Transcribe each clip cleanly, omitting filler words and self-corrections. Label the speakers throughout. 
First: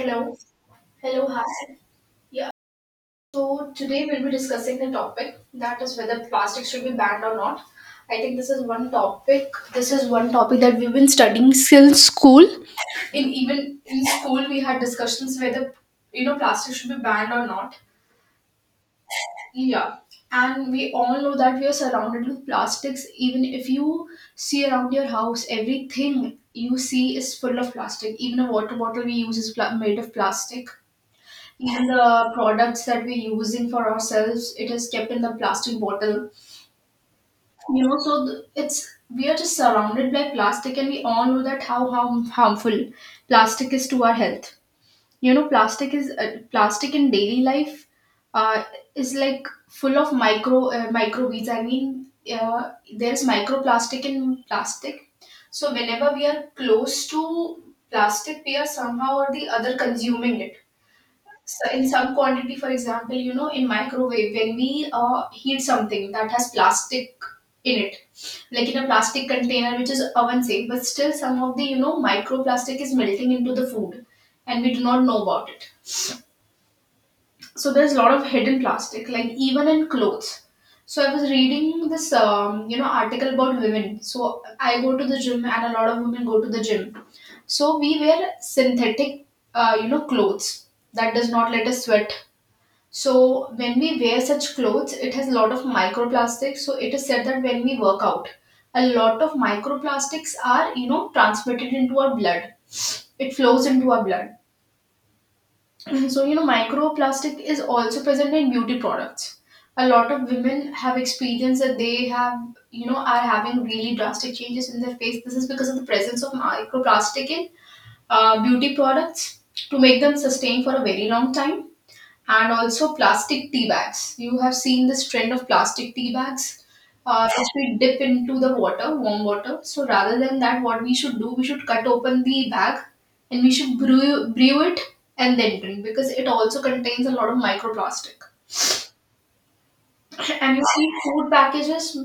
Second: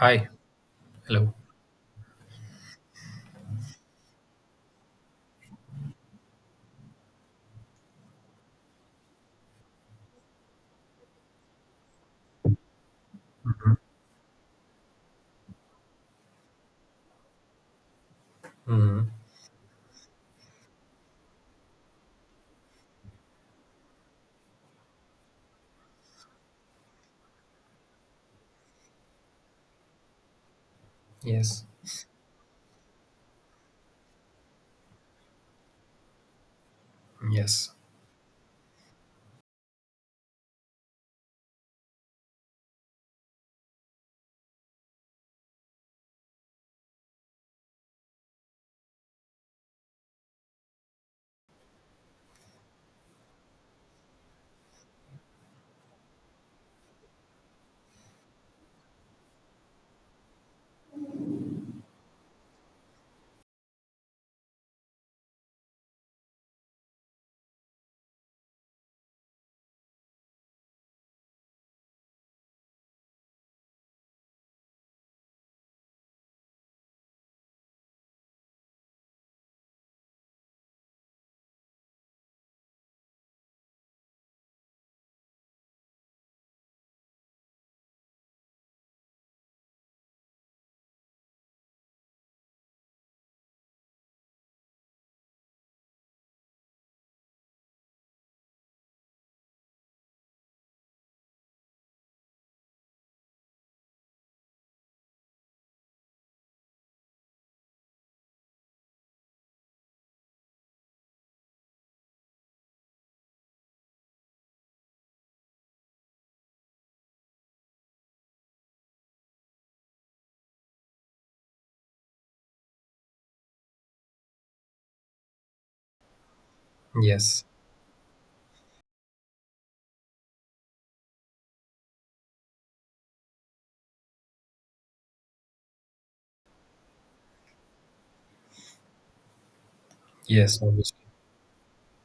Speaker 1: Hi.
Speaker 2: Hello,
Speaker 1: Hello.
Speaker 2: hi. Yeah. So today we'll be discussing the topic that is whether plastics should be banned or not. I think this is one topic. This is one topic that we've been studying since school. In even in school, we had discussions whether plastic should be banned or not.
Speaker 1: hmm
Speaker 2: Yeah. And we all know that we are surrounded with plastics. Even if you see around your house, everything you see is full of plastic. Even a water bottle we use is made of plastic.
Speaker 1: Yes.
Speaker 2: Even the products that we're using for ourselves, it is kept in the plastic bottle,
Speaker 1: Yes.
Speaker 2: you know, so it's we are just surrounded by plastic, and we all know that how harmful plastic is to our health. You know, plastic is plastic in daily life uh, is like full of micro microbeads, I mean, there's microplastic in plastic. So whenever we are close to plastic, we are somehow or the other consuming it, so in some quantity. For example, you know, in microwave, when we heat something that has plastic in it, like in a plastic container, which is oven safe, but still some of the, you know, microplastic is melting into the food, and we do not know about it. So there's a lot of hidden plastic, like even in clothes. So I was reading this, you know, article about women. So I go to the gym, and a lot of women go to the gym. So we wear synthetic, you know, clothes that does not let us sweat. So when we wear such clothes, it has a lot of microplastics. So it is said that when we work out, a lot of microplastics are, you know, transmitted into our blood. It flows into our blood. So you know microplastic is also present in beauty products. A lot of women have experienced that they have, you know, are having really drastic changes in their face. This is because of the presence of microplastic in beauty products, to make them sustain for a very long time. And also plastic tea bags. You have seen this trend of plastic tea bags,
Speaker 1: Yes.
Speaker 2: which we dip into the water, warm water. So rather than that, what we should do, we should cut open the bag and we should brew it and then drink, because it also contains a lot of microplastic. And you
Speaker 1: Yes.
Speaker 2: see,
Speaker 1: Obviously.
Speaker 2: food packages,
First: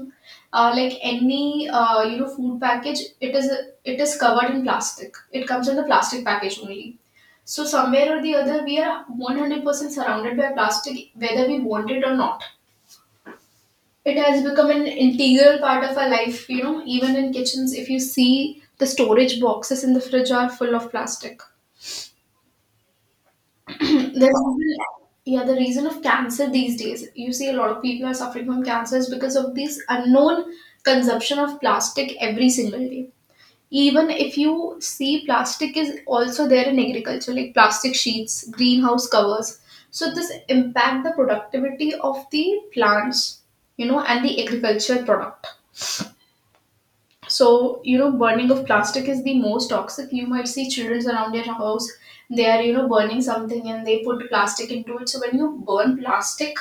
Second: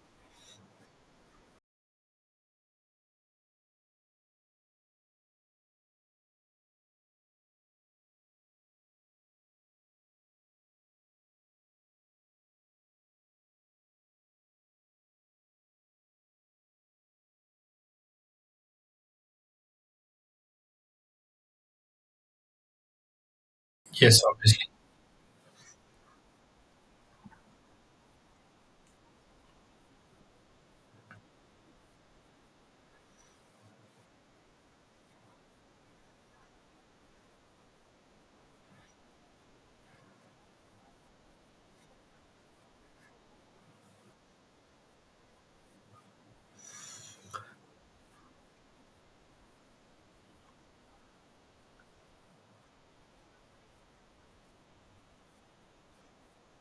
Speaker 2: like any you know, food package, it is covered in plastic. It comes in the plastic package only. So somewhere or the other, we are 100% surrounded by plastic, whether we want it or not. It has become an integral part of our life, you know, even in kitchens, if you see the storage boxes in the fridge are full of plastic. There's
Speaker 1: Yes. Obviously.
Speaker 2: even, yeah, the reason of cancer these days, you see a lot of people are suffering from cancer is because of this unknown consumption of plastic every single day. Even if you see, plastic is also there in agriculture, like plastic sheets, greenhouse covers, so this impact the productivity of the plants, you know, and the agriculture product. So you know, burning of plastic is the most toxic. You might see children around your house, they are, you know, burning something and they put plastic into it. So when you burn plastic,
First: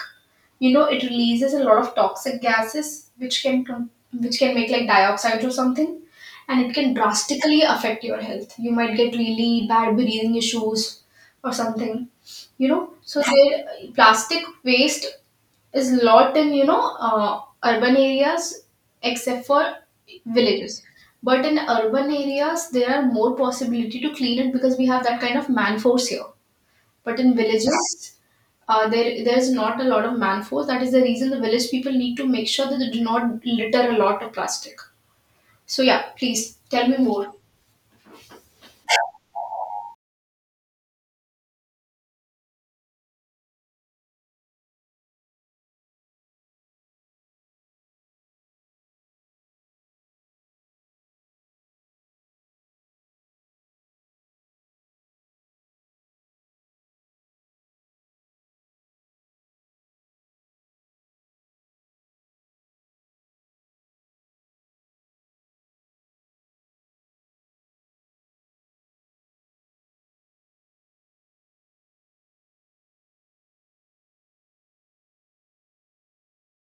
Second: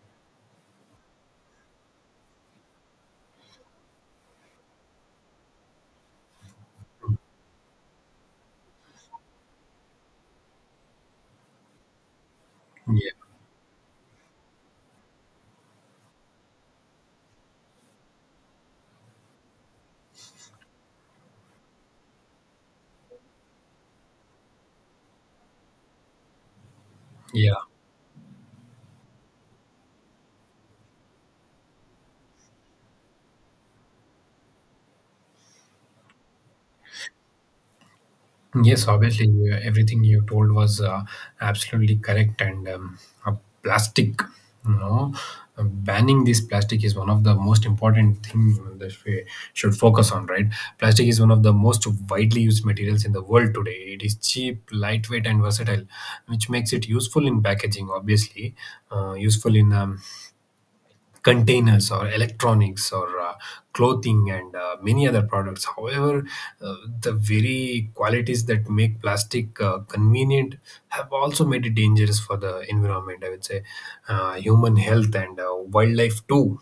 Speaker 2: you know, it releases a lot of toxic gases which which can make like dioxide or something, and it can drastically affect your health. You might get really bad breathing issues or something, you know.
Speaker 1: Yeah.
Speaker 2: So there plastic waste is lot in, you know, urban areas, except for villages. But in urban areas there are more possibility to clean it, because we have that kind of man force here. But in
Speaker 1: Yeah.
Speaker 2: villages, there's not a lot of man force. That is the reason the village people need to make sure that they do not litter a lot of plastic. So yeah, please tell me more.
Speaker 1: Yes. Obviously. Yeah, everything you told was absolutely correct. And uh, Plastic, you know, banning this plastic is one of the most important thing that we should focus on. Right? Plastic is one of the most widely used materials in the world today. It is cheap, lightweight, and versatile, which makes it useful in packaging. Obviously, useful in containers or electronics or clothing and many other products. However, uh, the very qualities that make plastic convenient have also made it dangerous for the environment, I would say, human health and wildlife too.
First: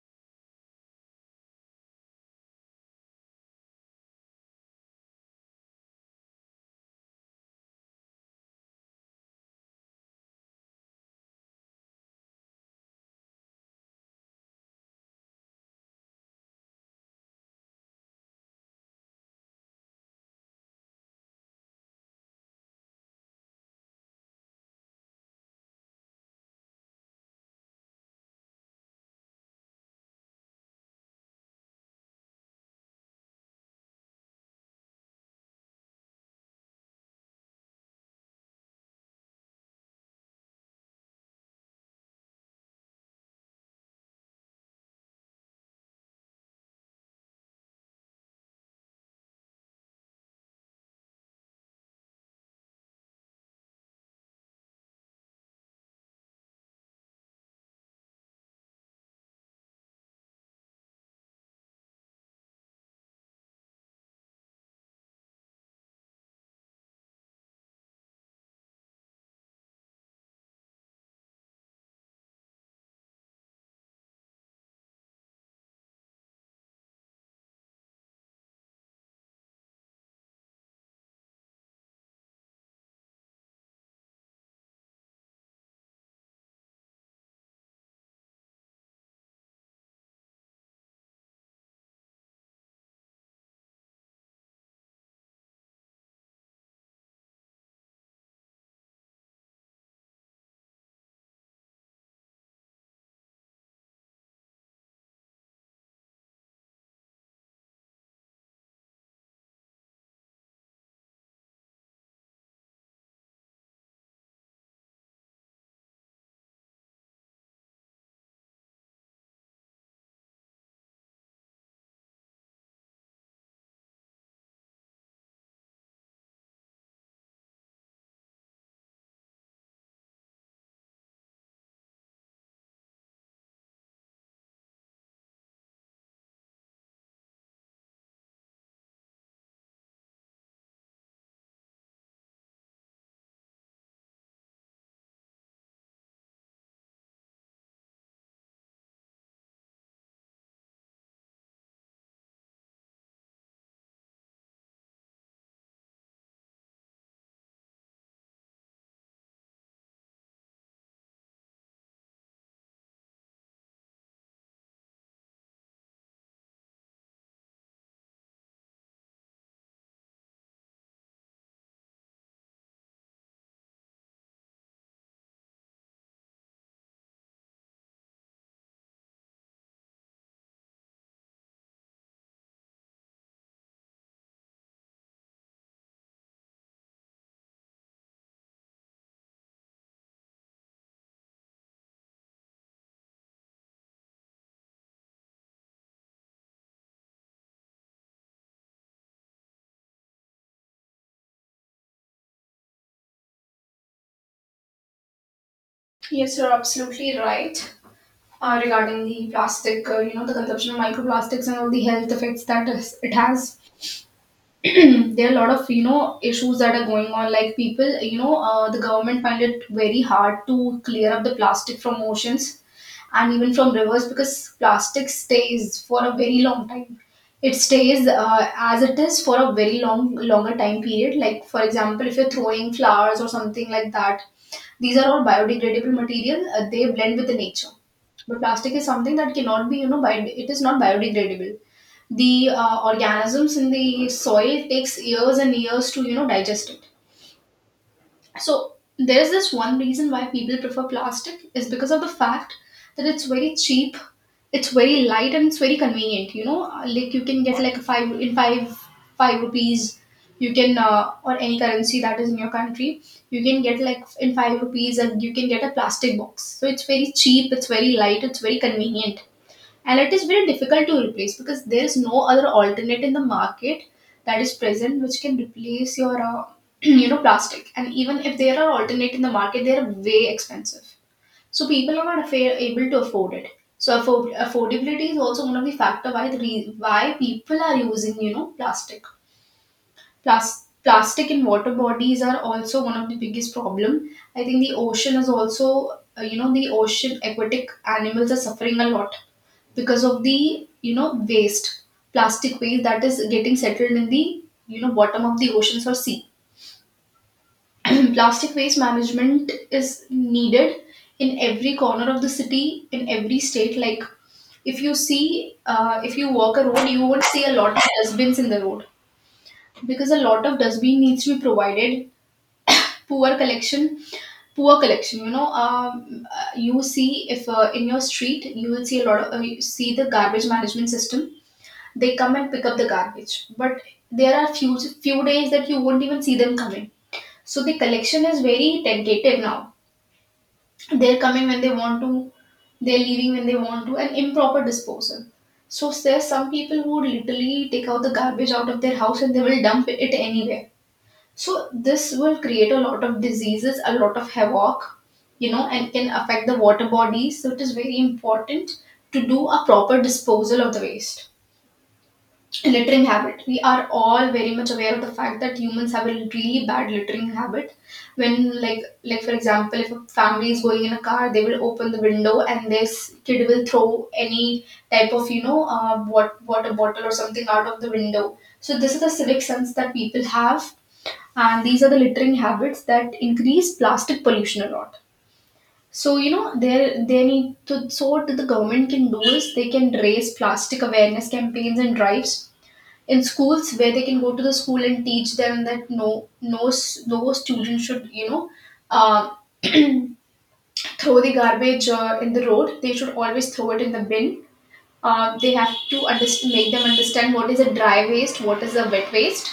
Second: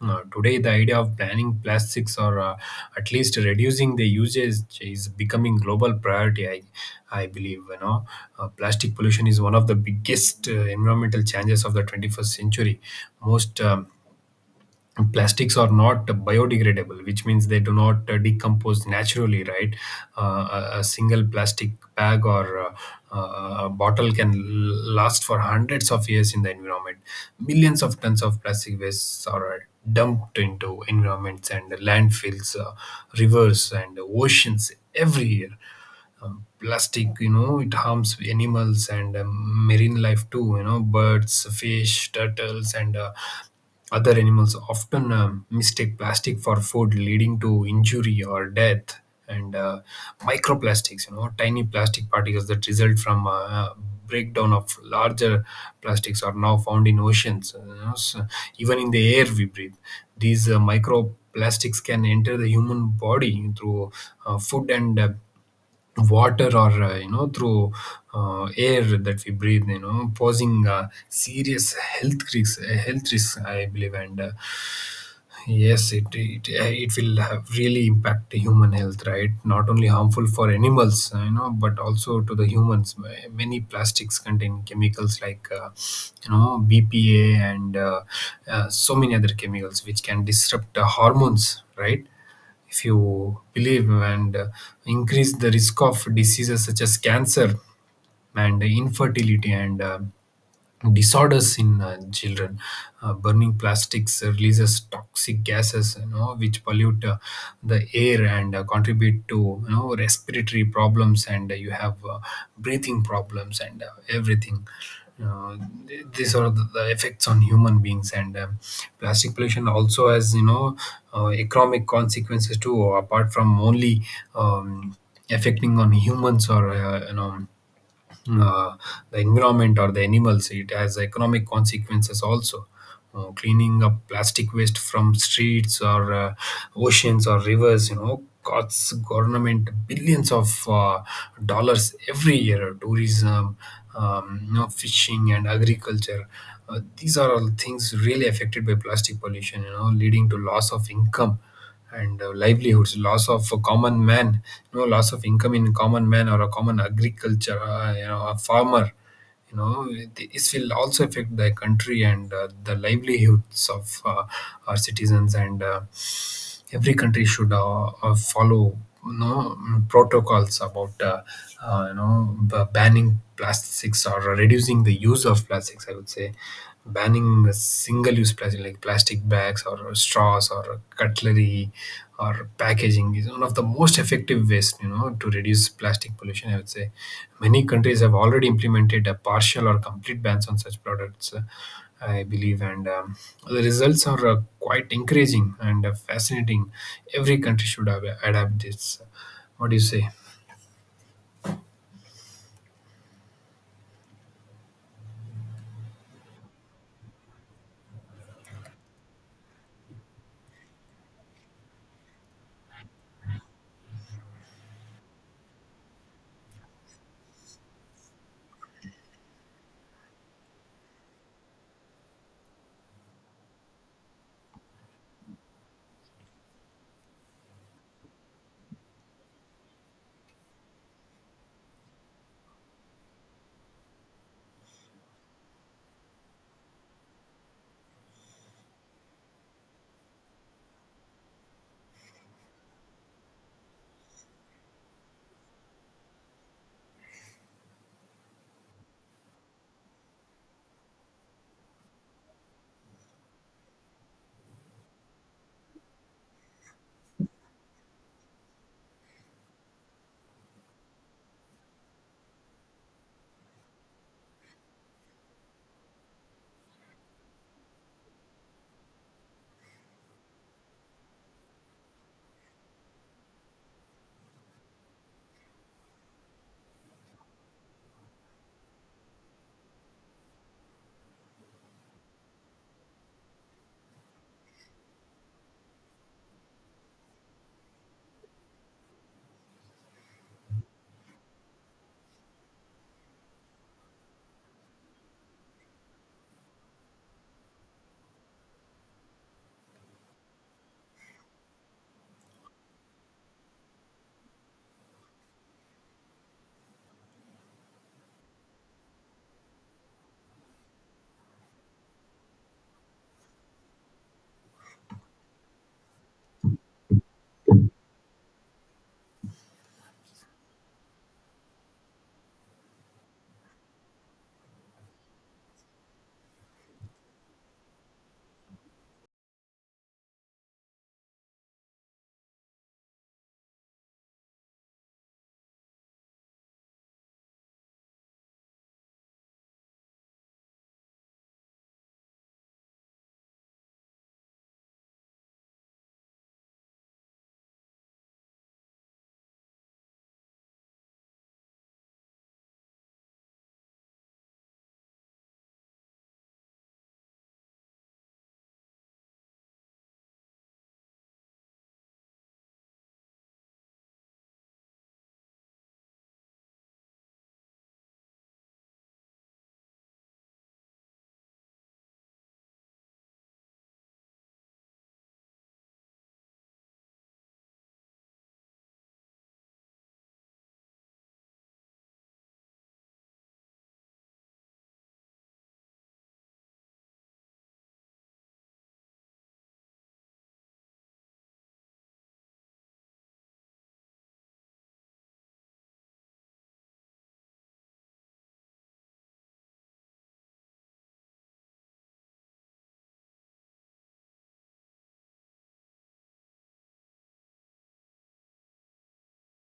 Speaker 1: Today, the idea of banning plastics or at least reducing the usage is becoming global priority. I believe, you know, plastic pollution is one of the biggest environmental challenges of the 21st century. Most plastics are not biodegradable, which means they do not decompose naturally, right? A single plastic bag or a bottle can last for hundreds of years in the environment. Millions of tons of plastic wastes are dumped into environments and landfills, rivers and oceans every year. Plastic, you know, it harms animals and marine life too. You know, birds, fish, turtles, and other animals often mistake plastic for food, leading to injury or death. And microplastics, you know, tiny plastic particles that result from breakdown of larger plastics are now found in oceans, you know, so even in the air we breathe. These microplastics can enter the human body through food and water or, you know, through air that we breathe, you know, posing serious health risks, health risks, I believe. And Yes, it will have really impact the human health, right? Not only harmful for animals, you know, but also to the humans. Many plastics contain chemicals like, you know, BPA and so many other chemicals which can disrupt the hormones, right? If you believe. And Increase the risk of diseases such as cancer and infertility and disorders in children. Burning plastics releases toxic gases, you know, which pollute the air and contribute to, you know, respiratory problems, and you have breathing problems and everything. Uh, these are the effects on human beings, and plastic pollution also has, you know, economic consequences too. Apart from only um, affecting on humans or you know, uh, the environment or the animals. It has economic consequences also. Cleaning up plastic waste from streets or oceans or rivers, you know, costs government billions of dollars every year. Tourism, you know, fishing and agriculture. These are all things really affected by plastic pollution, you know, leading to loss of income and livelihoods, loss of a common man, you know, loss of income in common man or a common agriculture, you know, a farmer. You know, this will also affect the country and the livelihoods of our citizens and every country should follow no protocols about you know, banning plastics or reducing the use of plastics, I would say. Banning the single use plastic like plastic bags or straws or cutlery or packaging is one of the most effective ways, you know, to reduce plastic pollution, I would say. Many countries have already implemented a partial or complete bans on such products, I believe, and the results are quite encouraging and fascinating. Every country should adapt this. What do you say?
Speaker 2: Yes, you're absolutely right. Regarding the plastic, you know, the consumption of microplastics and all the health effects that it has. There are a lot of, you know, issues that are going on, like people, you know, the government find it very hard to clear up the plastic from oceans and even from rivers, because plastic stays for a very long time. It stays as it is for a very long longer time period. Like for example, if you're throwing flowers or something like that, these are all biodegradable material, they blend with the nature. But plastic is something that cannot be, you know, it is not biodegradable. The organisms in the soil takes years and years to, you know, digest it. So there's this one reason why people prefer plastic is because of the fact that it's very cheap, it's very light, and it's very convenient, you know. Like you can get like a five in five five rupees, you can or any currency that is in your country, you can get like in five rupees and you can get a plastic box. So it's very cheap, it's very light, it's very convenient, and it is very difficult to replace, because there is no other alternate in the market that is present which can replace your you know, plastic. And even if there are alternate in the market, they are way expensive. So people are not able to afford it. So affordability is also one of the factor why people are using, you know, plastic. Plastic in water bodies are also one of the biggest problem. I think the ocean is also you know, the ocean aquatic animals are suffering a lot because of the, you know, waste, plastic waste that is getting settled in the, you know, bottom of the oceans or sea. Plastic waste management is needed in every corner of the city, in every state. Like if you see, if you walk a road, you won't see a lot of dustbins in the road, because a lot of dustbin needs to be provided. poor collection poor collection, you know, you see, if in your street you will see a lot of, you see, the garbage management system, they come and pick up the garbage, but there are few days that you won't even see them coming. So the collection is very tentative now. They're coming when they want to, they're leaving when they want to, and improper disposal. So there's some people who would literally take out the garbage out of their house and they will dump it anywhere. So this will create a lot of diseases, a lot of havoc, you know, and can affect the water bodies. So it is very important to do a proper disposal of the waste. Littering habit, we are all very much aware of the fact that humans have a really bad littering habit. When like for example, if a family is going in a car, they will open the window and this kid will throw any type of, you know, what water bottle or something out of the window. So this is the civic sense that people have, and these are the littering habits that increase plastic pollution a lot. So you know, there they need to, so what the government can do is they can raise plastic awareness campaigns and drives in schools, where they can go to the school and teach them that no student should, you know, uh, throw the garbage in the road. They should always throw it in the bin. They have to make them understand what is a dry waste, what is a wet waste.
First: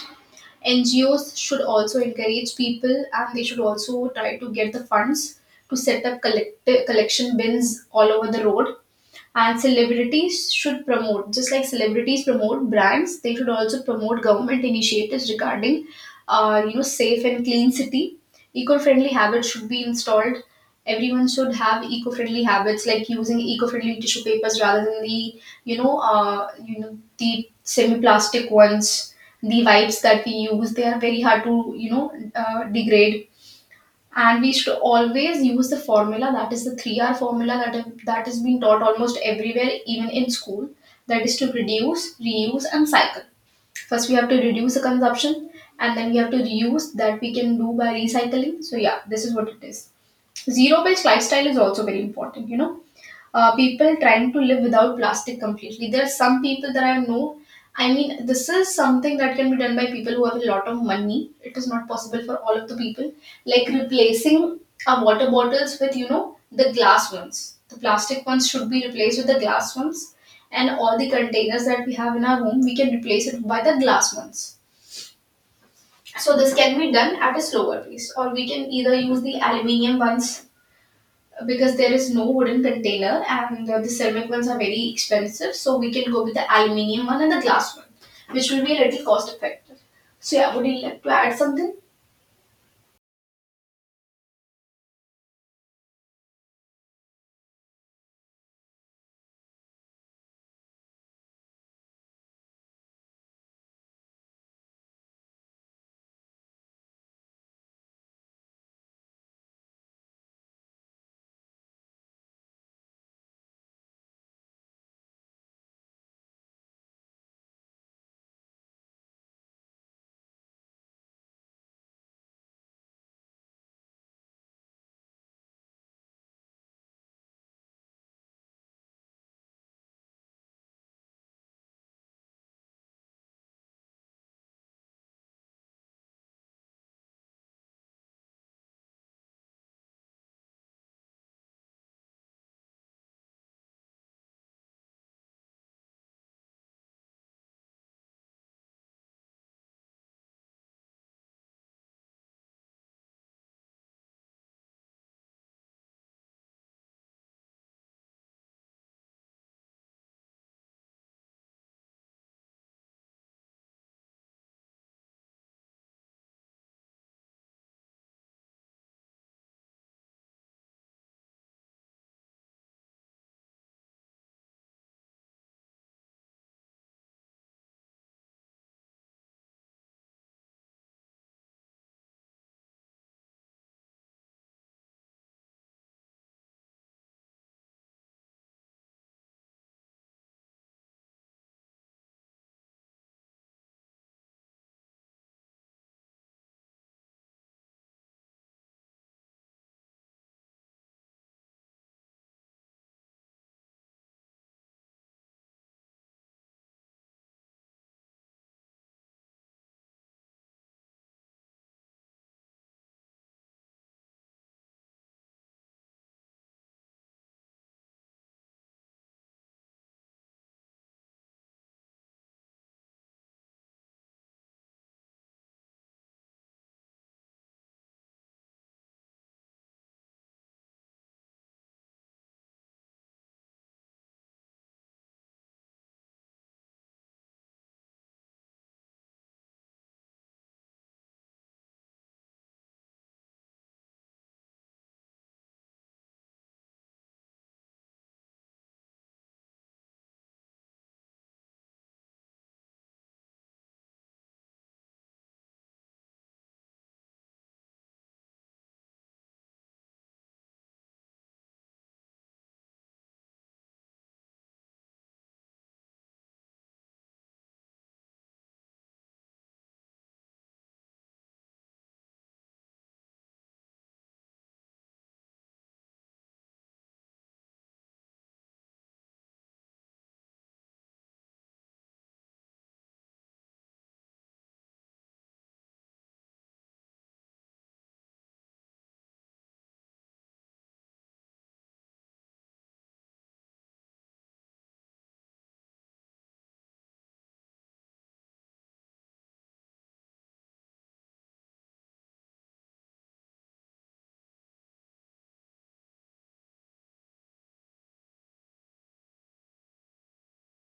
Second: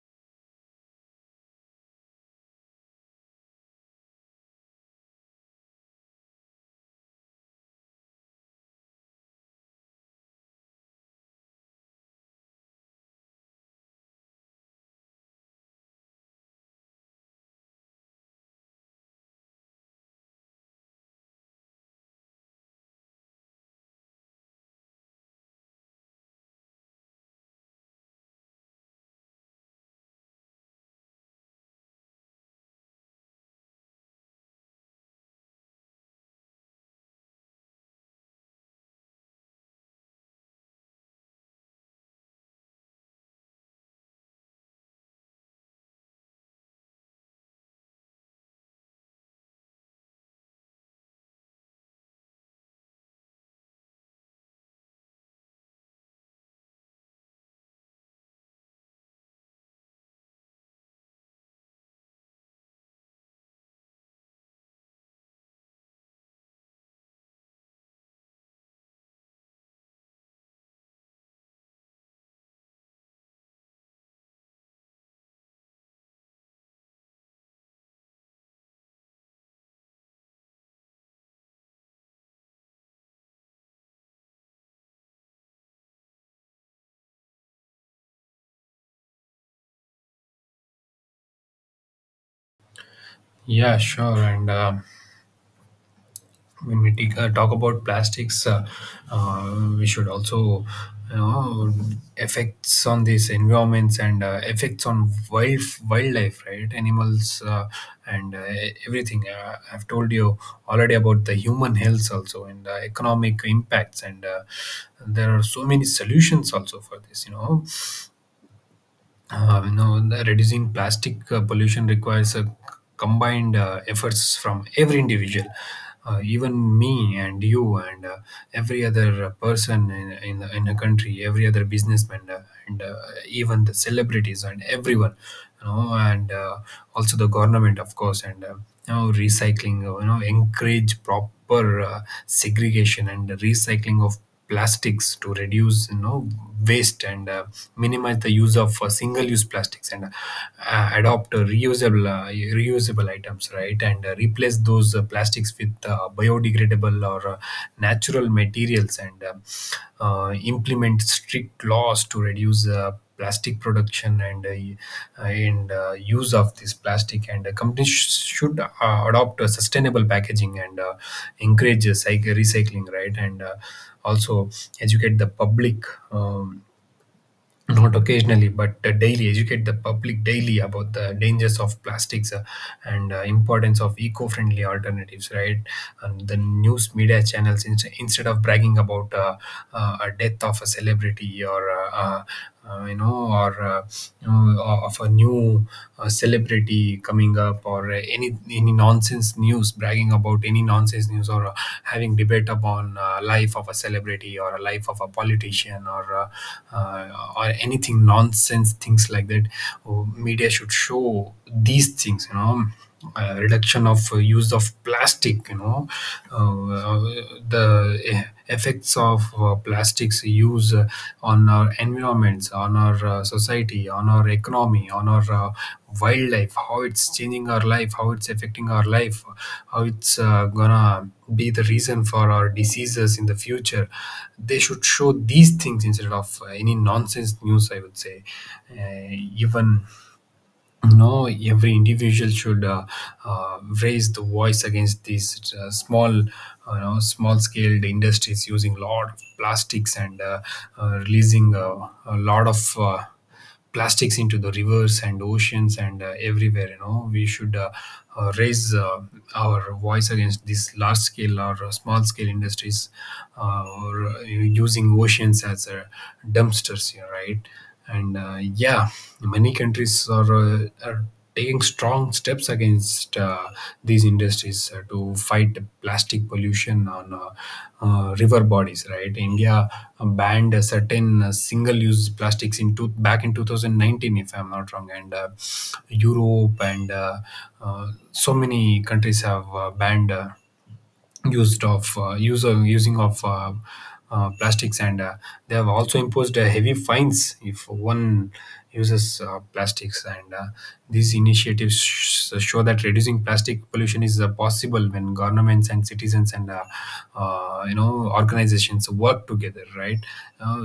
Speaker 2: NGOs should also encourage people, and they should also try to get the funds to set up collection bins all over the road. And celebrities should promote, just like celebrities promote brands, they should also promote government initiatives regarding you know, safe and clean city. Eco-friendly habits should be installed. Everyone should have eco-friendly habits, like using eco-friendly tissue papers rather than the, you know, you know, the semi-plastic ones. The wipes that we use, they are very hard to, you know, degrade. And we should always use the formula, that is the 3R formula, that is being taught almost everywhere, even in school, that is to reduce, reuse, and cycle. First we have to reduce the consumption, and then we have to reuse, that we can do by recycling. So yeah, this is what it is. Zero based lifestyle is also very important, you know, people trying to live without plastic completely. There are some people that I know. I mean, this is something that can be done by people who have a lot of money. It is not possible for all of the people. Like replacing our water bottles with, you know, the glass ones. The plastic ones should be replaced with the glass ones. And all the containers that we have in our home, we can replace it by the glass ones. So this can be done at a slower pace. Or we can either use the aluminium ones because there is no wooden container and the ceramic ones are very expensive, so we can go with the aluminium one and the glass one, which will be a little cost effective. So yeah, would you like to add something?
Speaker 1: Yeah, sure. And When we take, talk about plastics, we should also, you know, effects on these environments and effects on wildlife, right? Animals and everything. I've told you already about the human health also and economic impacts, and there are so many solutions also for this. You know, the reducing plastic pollution requires a combined efforts from every individual, even me and you and every other person in in the country, every other businessman, and even the celebrities and everyone, you know, and also the government, of course, and you know, recycling, you know, encourage proper segregation and recycling of plastics to reduce, you know, waste and minimize the use of single-use plastics and adopt reusable items, right, and replace those plastics with biodegradable or natural materials, and implement strict laws to reduce plastic production and use of this plastic, and companies should adopt a sustainable packaging and encourage cycle recycling, right, and also educate the public, um, not occasionally but daily, educate the public daily about the dangers of plastics, and importance of eco-friendly alternatives, right. And the news media channels instead of bragging about a death of a celebrity or you know, or you know, of a new celebrity coming up or any any nonsense news, bragging about any nonsense news or having debate upon life of a celebrity or a life of a politician or anything nonsense things like that. Oh, media should show these things, you know, reduction of use of plastic, you know, uh, uh, the eh, effects of plastics use on our environments, on our society, on our economy, on our wildlife, how it's changing our life, how it's affecting our life, how it's gonna be the reason for our diseases in the future. They should show these things instead of any nonsense news, I would say. Even no Every individual should raise the voice against these small, you know, small scaled industries using a lot of plastics and releasing a lot of plastics into the rivers and oceans and everywhere, you know. We should raise our voice against these large scale or small scale industries or using oceans as dumpsters, you know, right. And yeah, many countries are taking strong steps against these industries, to fight the plastic pollution on river bodies, right. India banned a certain single use plastics back in 2019 if I'm not wrong, and Europe and so many countries have banned use of using of plastics, and they have also imposed heavy fines if one uses plastics, and these initiatives show that reducing plastic pollution is possible when governments and citizens and you know, organizations work together, right.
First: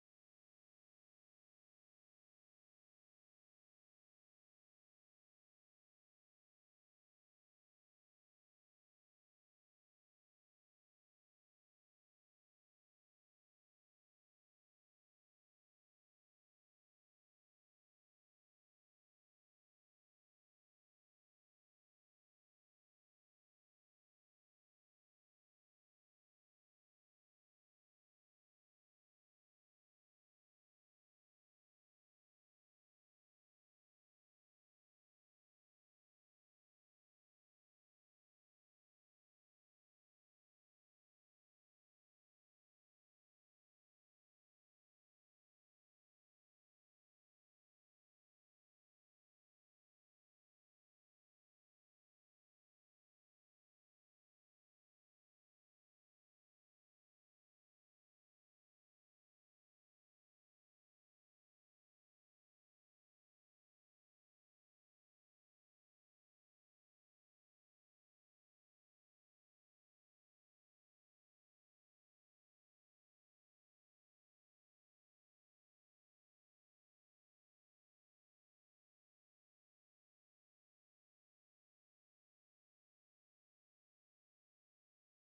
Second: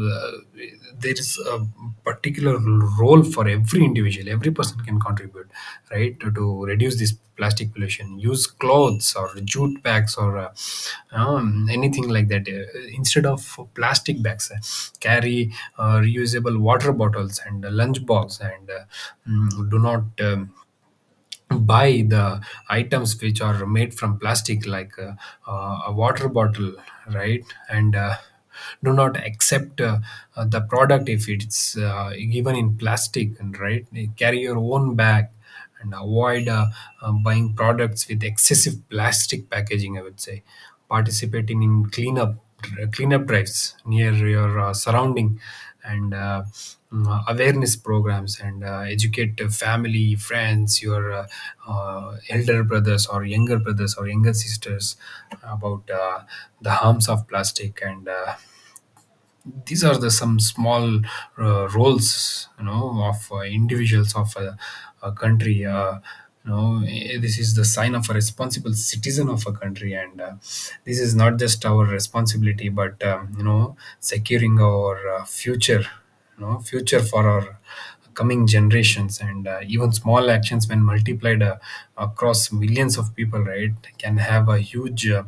Speaker 1: There is a particular role for every individual. Every person can contribute, right, to reduce this plastic pollution. Use clothes or jute bags or anything like that. Instead of plastic bags, carry reusable water bottles and lunch box and do not buy the items which are made from plastic, like a water bottle, right, and do not accept the product if it's given in plastic, and right, carry your own bag and avoid buying products with excessive plastic packaging, I would say. Participating in cleanup drives near your surrounding and awareness programs, and educate the family friends, your elder brothers or younger sisters about the harms of plastic, and these are the some small roles, you know, of individuals of a country, you know, this is the sign of a responsible citizen of a country, and this is not just our responsibility but, you know, securing our future, you know, future for our coming generations, and even small actions when multiplied across millions of people, right, can have a huge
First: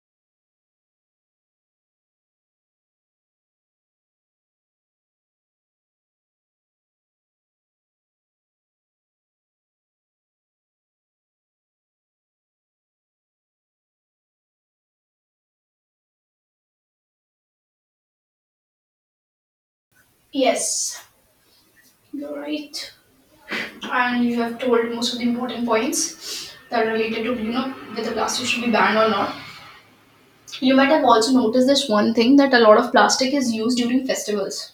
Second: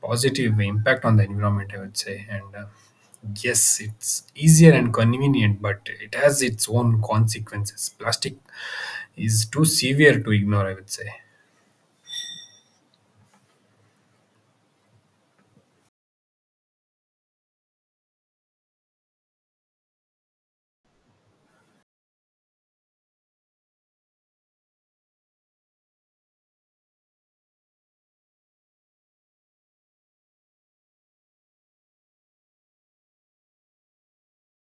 Speaker 1: positive impact on the environment, I would say. And Yes, it's easier and convenient, but it has its own consequences. Plastic is too severe to ignore, I would say.
Speaker 2: Yes, you're right. And you have told most of the important points that are related to, you know, whether plastic should be banned or not. You might have also noticed this one thing, that a lot of plastic is used during festivals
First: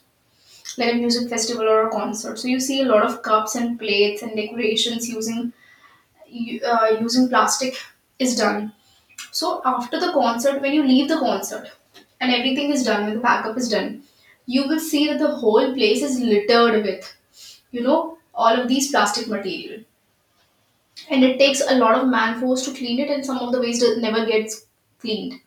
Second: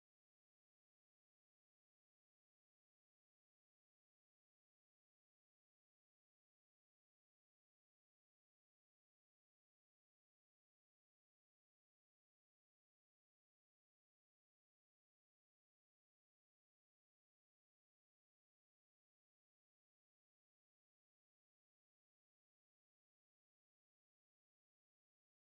Speaker 2: like a music festival or a concert. So you see a lot of cups and plates and decorations using using plastic is done. So after the concert, when you leave the concert and everything is done, when the backup is done, you will see that the whole place is littered with, you know, all of these plastic material. And it takes a lot of man force to clean it, and some of the waste never gets cleaned.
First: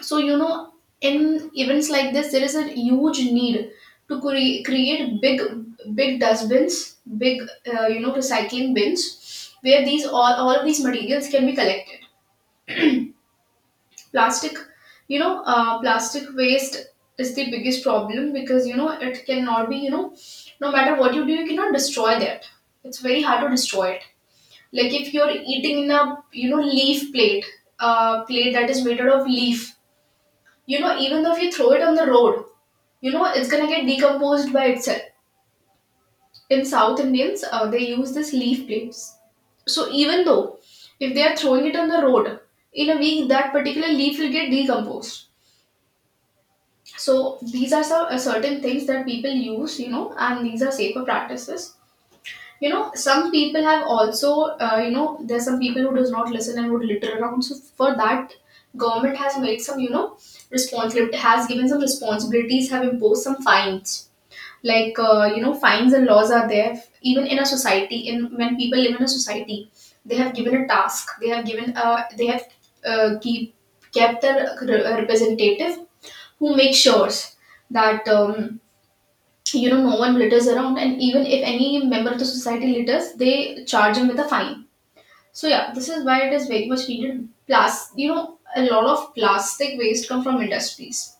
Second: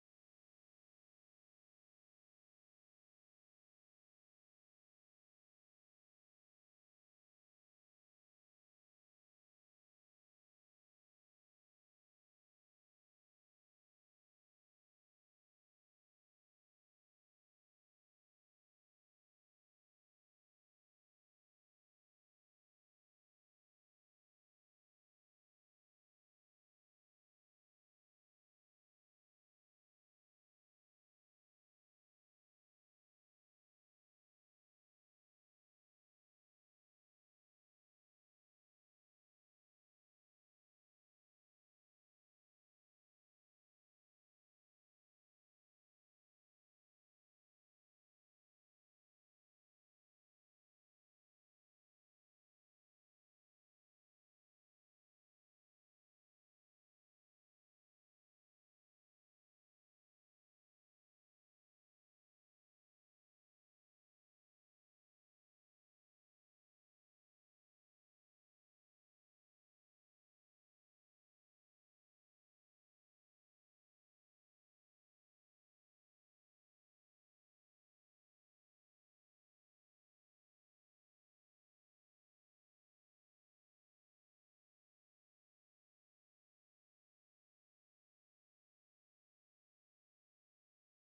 Speaker 2: So, you know, in events like this, there is a huge need to create big, big dustbins, big, you know, recycling bins where these all of these materials can be collected. Plastic, you know, plastic waste is the biggest problem, because you know it cannot be, you know, no matter what you do you cannot destroy that. It's very hard to destroy it. Like if you're eating in a, you know, leaf plate, a plate that is made out of leaf, you know, even though if you throw it on the road, you know it's gonna get decomposed by itself. In south indians, they use this leaf plates. So even though if they are throwing it on the road, in a week that particular leaf will get decomposed. So these are some certain things that people use, you know, and these are safer practices. You know, some people have also, you know, there's some people who does not listen and would litter around. So for that, government has made some, you know, responsibility has given some responsibilities, have imposed some fines. Like, you know, fines and laws are there even in a society. In when people live in a society, they have given a task. They have given, they have keep kept their representative who make sure that, you know, no one litters around, and even if any member of the society litters they charge him with a fine. So yeah, this is why it is very much needed. Plus, you know, a lot of plastic waste come from industries.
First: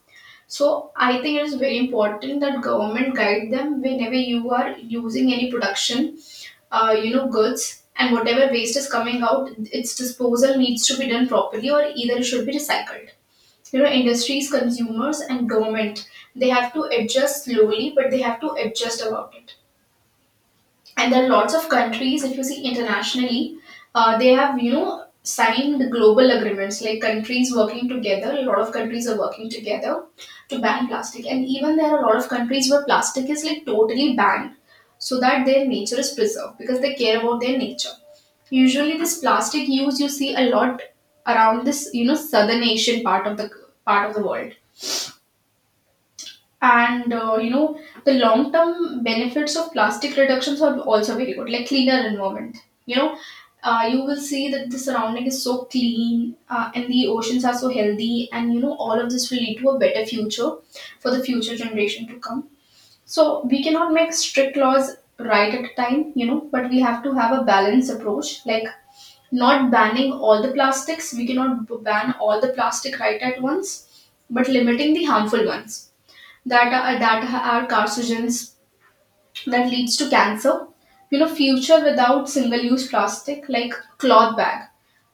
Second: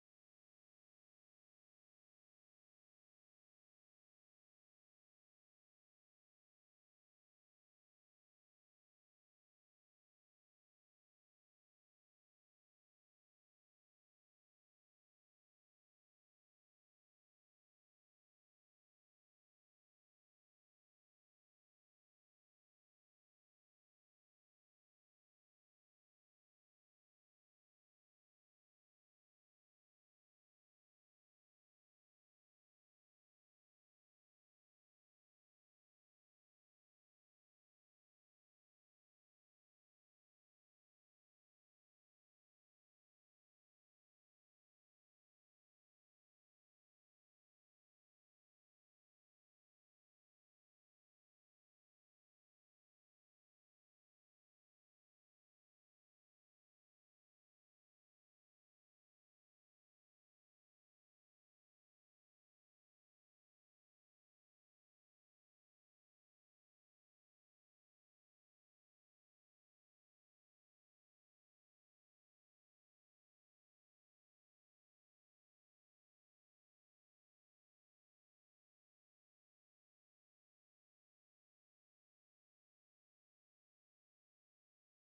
Speaker 2: So I think it is very important that government guide them whenever you are using any production, you know, goods, and whatever waste is coming out, its disposal needs to be done properly, or either it should be recycled. You know, industries, consumers and government, they have to adjust slowly, but they have to adjust about it. And there are lots of countries, if you see internationally, they have, you know, signed global agreements, like countries working together. A lot of countries are working together to ban plastic, and even there are a lot of countries where plastic is like totally banned, so that their nature is preserved, because they care about their nature. Usually this plastic use you see a lot around this, you know, southern asian part of the world. And you know, the long term benefits of plastic reductions are also very good, like cleaner environment, you know. You will see that the surrounding is so clean, and the oceans are so healthy, and you know, all of this will lead to a better future for the future generation to come. So we cannot make strict laws right at a time, you know, but we have to have a balanced approach, like not banning all the plastics. We cannot ban all the plastic right at once, but limiting the harmful ones that are carcinogens, that leads to cancer. You know, future without single-use plastic like cloth bag.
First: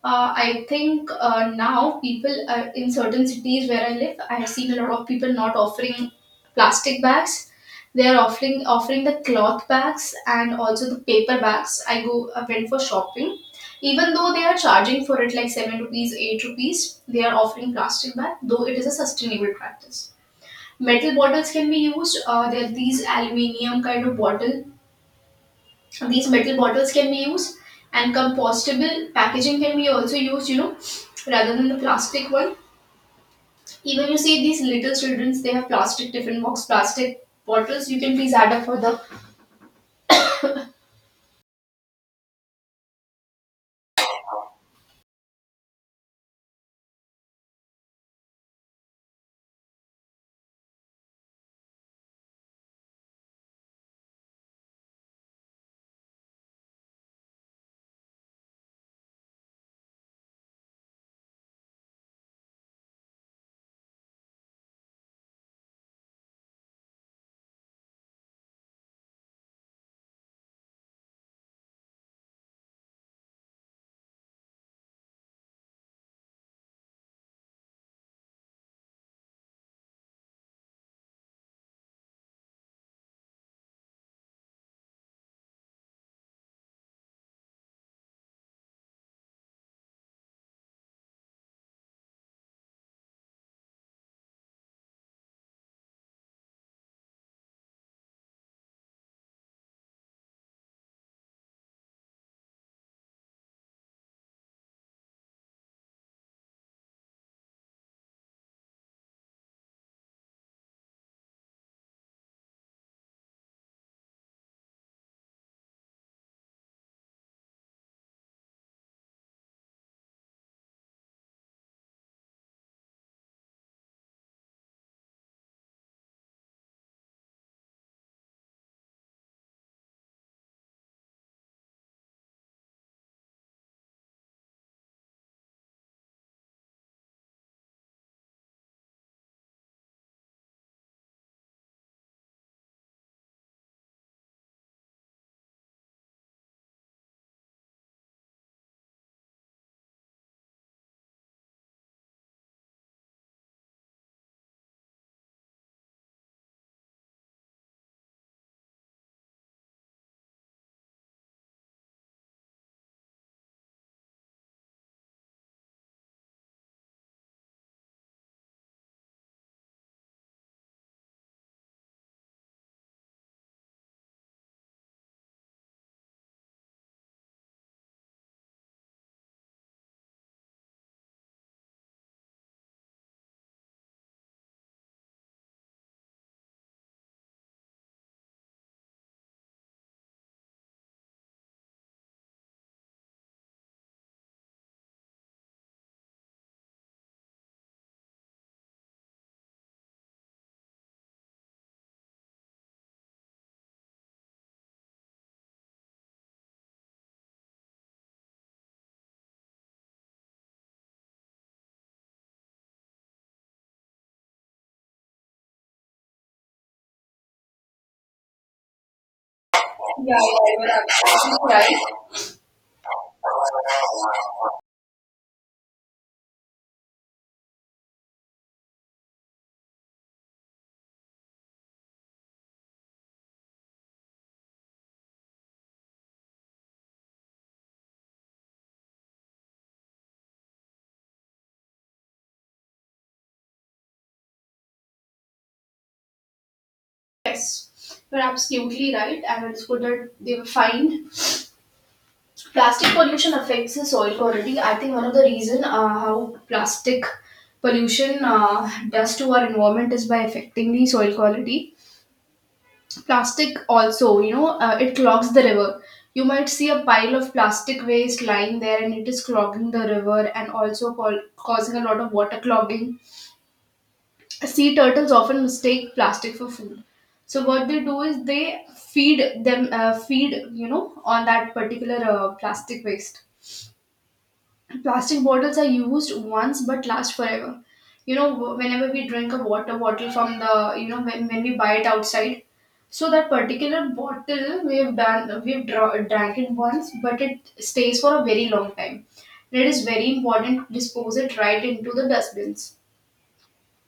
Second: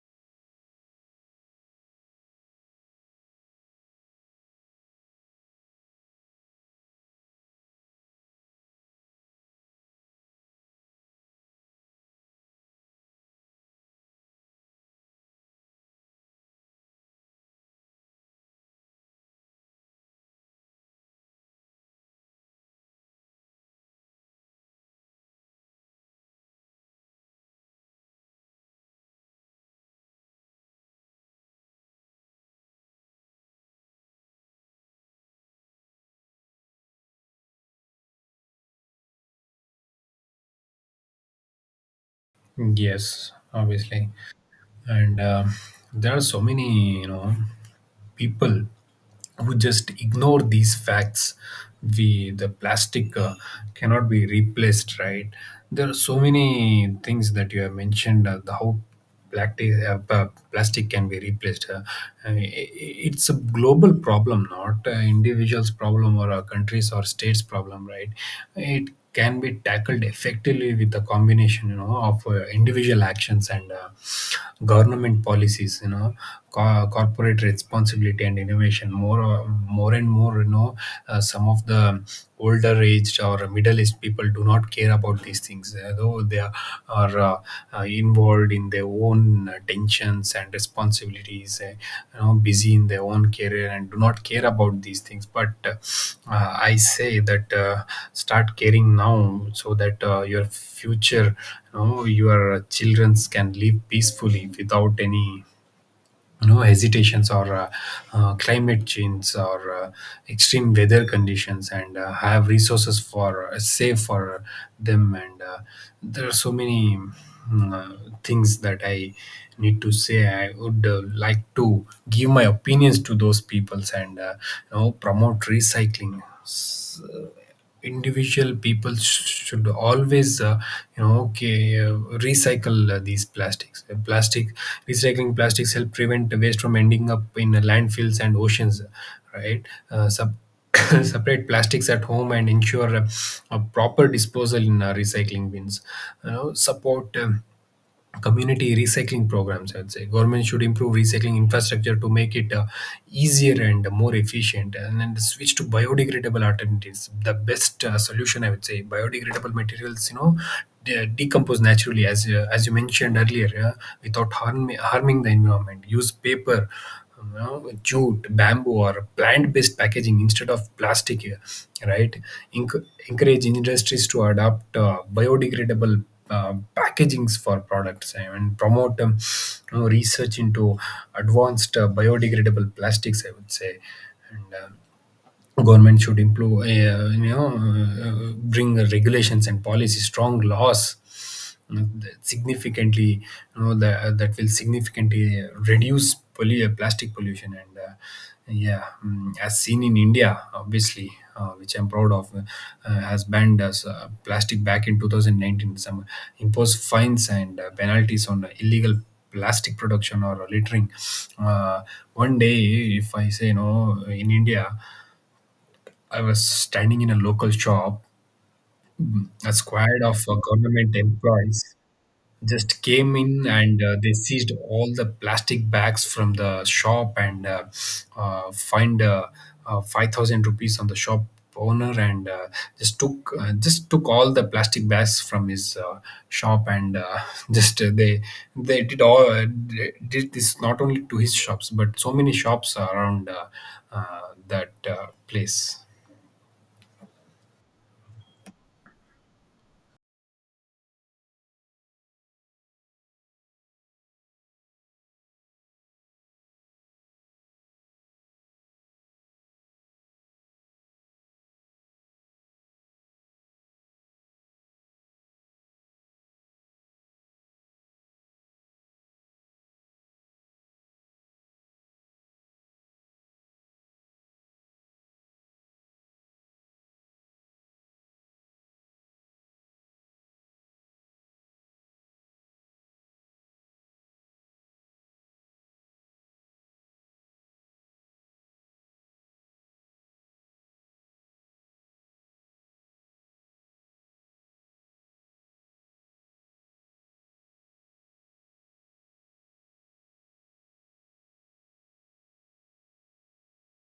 Speaker 2: I think now people, in certain cities where I live, I have seen a lot of people not offering plastic bags. They are offering the cloth bags and also the paper bags. I went for shopping. Even though they are charging for it, like seven rupees, eight rupees, they are offering plastic bag. Though it is a sustainable practice, metal bottles can be used. There are these aluminium kind of bottle. These metal bottles can be used, and compostable packaging can be also used, you know, rather than the plastic one. Even you see these little childrens, they have plastic tiffin box, plastic bottles. You can please add up for the.
Speaker 1: Yes, obviously, and there are so many, you know, people who just ignore these facts. We the plastic uh, cannot be replaced, right? There are so many things that you have mentioned, the how plastic can be replaced. I mean, it's a global problem, not individuals problem or a countries or states problem, right? It can be tackled effectively with a combination, you know, of individual actions and government policies, you know, corporate responsibility and innovation, more and more, you know. Some of the older aged or middle aged people do not care about these things, though they are involved in their own tensions and responsibilities, you know, busy in their own career and do not care about these things. But I say that, start caring now so that, your future, you know, your children can live peacefully without any no hesitations or climate change or extreme weather conditions, and have resources for, save for them. And there are so many things that I need to say. I would like to give my opinions to those peoples, and you know, promote recycling. Individual people should always, you know, recycle, these plastics. Plastic Recycling plastics help prevent waste from ending up in landfills and oceans, right? Separate plastics at home and ensure a proper disposal in recycling bins, you know. Support community recycling programs. I'd say government should improve recycling infrastructure to make it easier and more efficient, and then switch to biodegradable alternatives. The best solution, I would say, biodegradable materials, you know, decompose naturally, as you mentioned earlier, without harming the environment. Use paper, you know, jute, bamboo, or plant-based packaging instead of plastic, right? Encourage industries to adopt biodegradable packagings for products, and promote, you know, research into advanced biodegradable plastics, I would say. And government should improve, you know, bring regulations and policy, strong laws you that significantly you know, that will significantly reduce plastic pollution. And uh, yeah mm, As seen in India, obviously, which I'm proud of, has banned us, plastic back in 2019. Some imposed fines and penalties on illegal plastic production or littering. uh, One day, if I say, you know, in India, I was standing in a local shop. A squad
Speaker 2: Yeah,
Speaker 1: of
Speaker 2: yeah,
Speaker 1: government
Speaker 2: you're absolutely
Speaker 1: employees
Speaker 2: right.
Speaker 1: just came in, and they seized all the plastic bags from the shop, and fined 5,000 rupees on the shop owner, and just took all the plastic bags from his shop, and just they did all they did this not only to his shops but so many shops around uh, that place.
Speaker 2: Yes, you're absolutely right, I understood that they were fined. Plastic pollution affects the soil quality. I think one of the reason, how plastic pollution does to our environment is by affecting the soil quality. Plastic also, you know, it clogs the river. You might see a pile of plastic waste lying there, and it is clogging the river and also causing a lot of water clogging. Sea turtles often mistake plastic for food. So what they do is they feed them, feed, you know, on that particular plastic waste. Plastic bottles are used once but last forever. You know, whenever we drink a water bottle from the, you know, when we buy it outside, so that particular bottle we've done, we've drank it once, but it stays for a very long time. And it is very important to dispose it right into the dustbins.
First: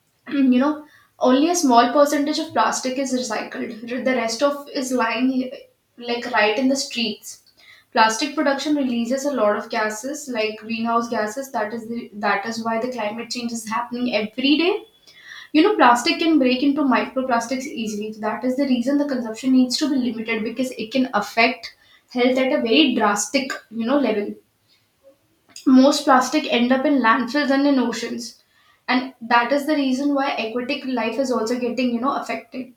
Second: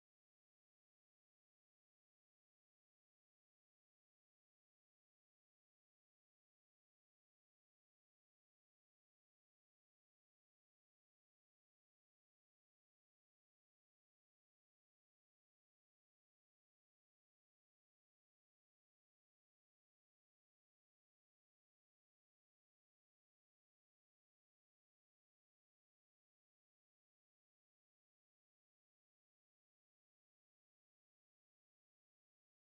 Speaker 2: You know, only a small percentage of plastic is recycled. The rest of is lying like right in the streets. Plastic production releases a lot of gases like greenhouse gases. That is that is why the climate change is happening every day. You know, plastic can break into microplastics easily. That is the reason the consumption needs to be limited, because it can affect health at a very drastic, you know, level. Most plastic end up in landfills and in oceans. And that is the reason why aquatic life is also getting, you know, affected.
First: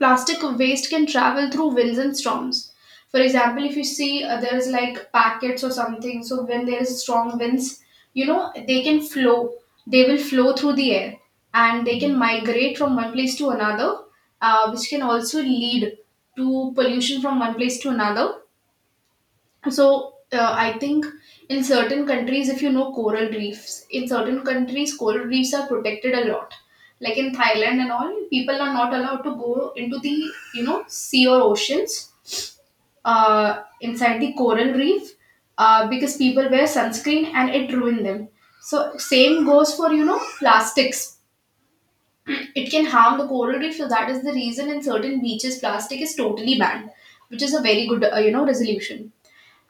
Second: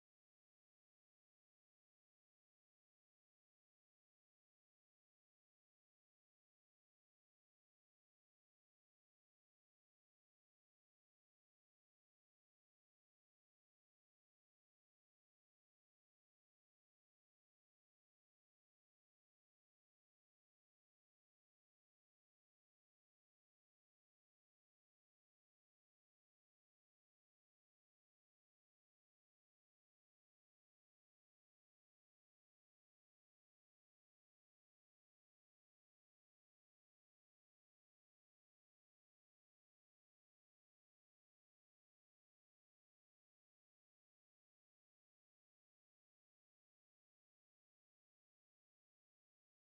Speaker 2: Plastic waste can travel through winds and storms. For example, if you see, there is like packets or something, so when there is strong winds, you know, they can flow. They will flow through the air, and they can migrate from one place to another, which can also lead to pollution from one place to another. So, I think in certain countries, if you know, coral reefs, in certain countries coral reefs are protected a lot, like in thailand and all. People are not allowed to go into the, you know, sea or oceans, inside the coral reef, because people wear sunscreen and it ruin them. So same goes for, you know, plastics. It can harm the coral reef, so that is the reason in certain beaches plastic is totally banned, which is a very good you know, resolution.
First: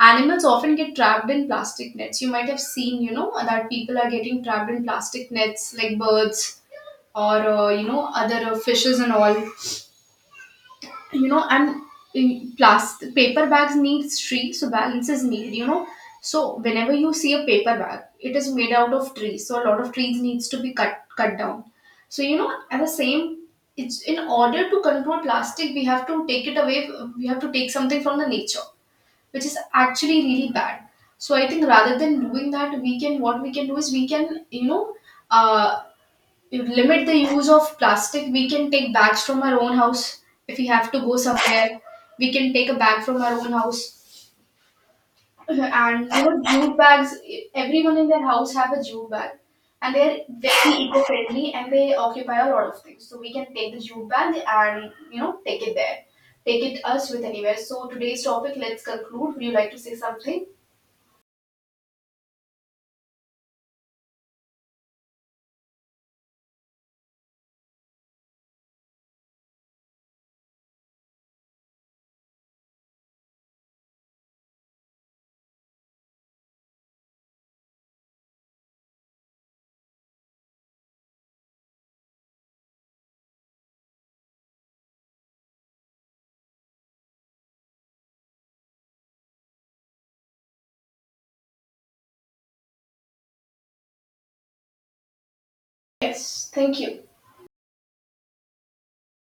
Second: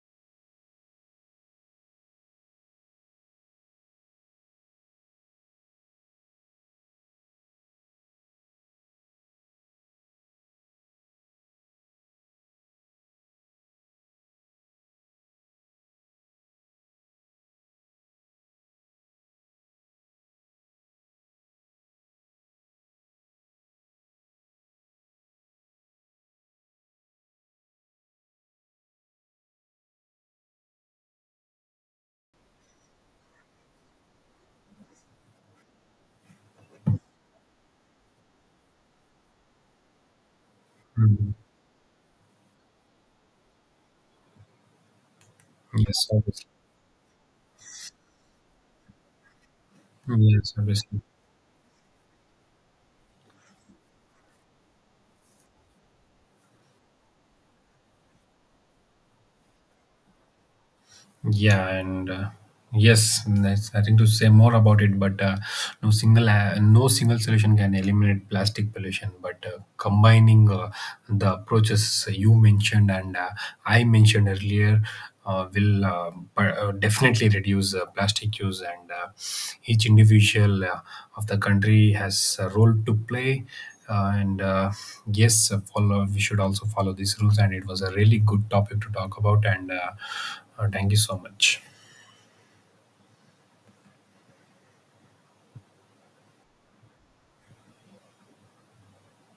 Speaker 2: Animals often get trapped in plastic nets. You might have seen, you know, that people are getting trapped in plastic nets, like birds or, you know, other fishes and all, you know. And in plastic paper bags need tree, so balance is need, you know. So whenever you see a paper bag, it is made out of trees. So a lot of trees needs to be cut down. So you know, at the same, it's in order to control plastic we have to take it away. We have to take something from the nature, which is actually really bad. So I think rather than doing that, we can, what we can do is we can, you know, uh, limit the use of plastic. We can take bags from our own house if we have to go
Speaker 1: Mm.
Speaker 2: somewhere. We can take a bag from our own house.
Speaker 1: Yes,
Speaker 2: And you know,
Speaker 1: obviously.
Speaker 2: jute bags. Everyone in their house have a jute bag, and they're
Speaker 1: Yes,
Speaker 2: very
Speaker 1: obviously.
Speaker 2: eco-friendly and they occupy a lot of things. So we can take the jute bag and you know take it there. Take it us with anywhere. So today's topic, let's conclude. Would you like to say something?
Speaker 1: Yeah, and yes, there's nothing to say more about it. But no single solution can eliminate plastic pollution. But combining the approaches you mentioned and I mentioned earlier will, definitely reduce plastic use. And each individual of the country has a role to play. And Yes, follow we should also follow these rules, and it was a really good topic to talk about. And Thank you so much.
Speaker 2: Yes, thank you.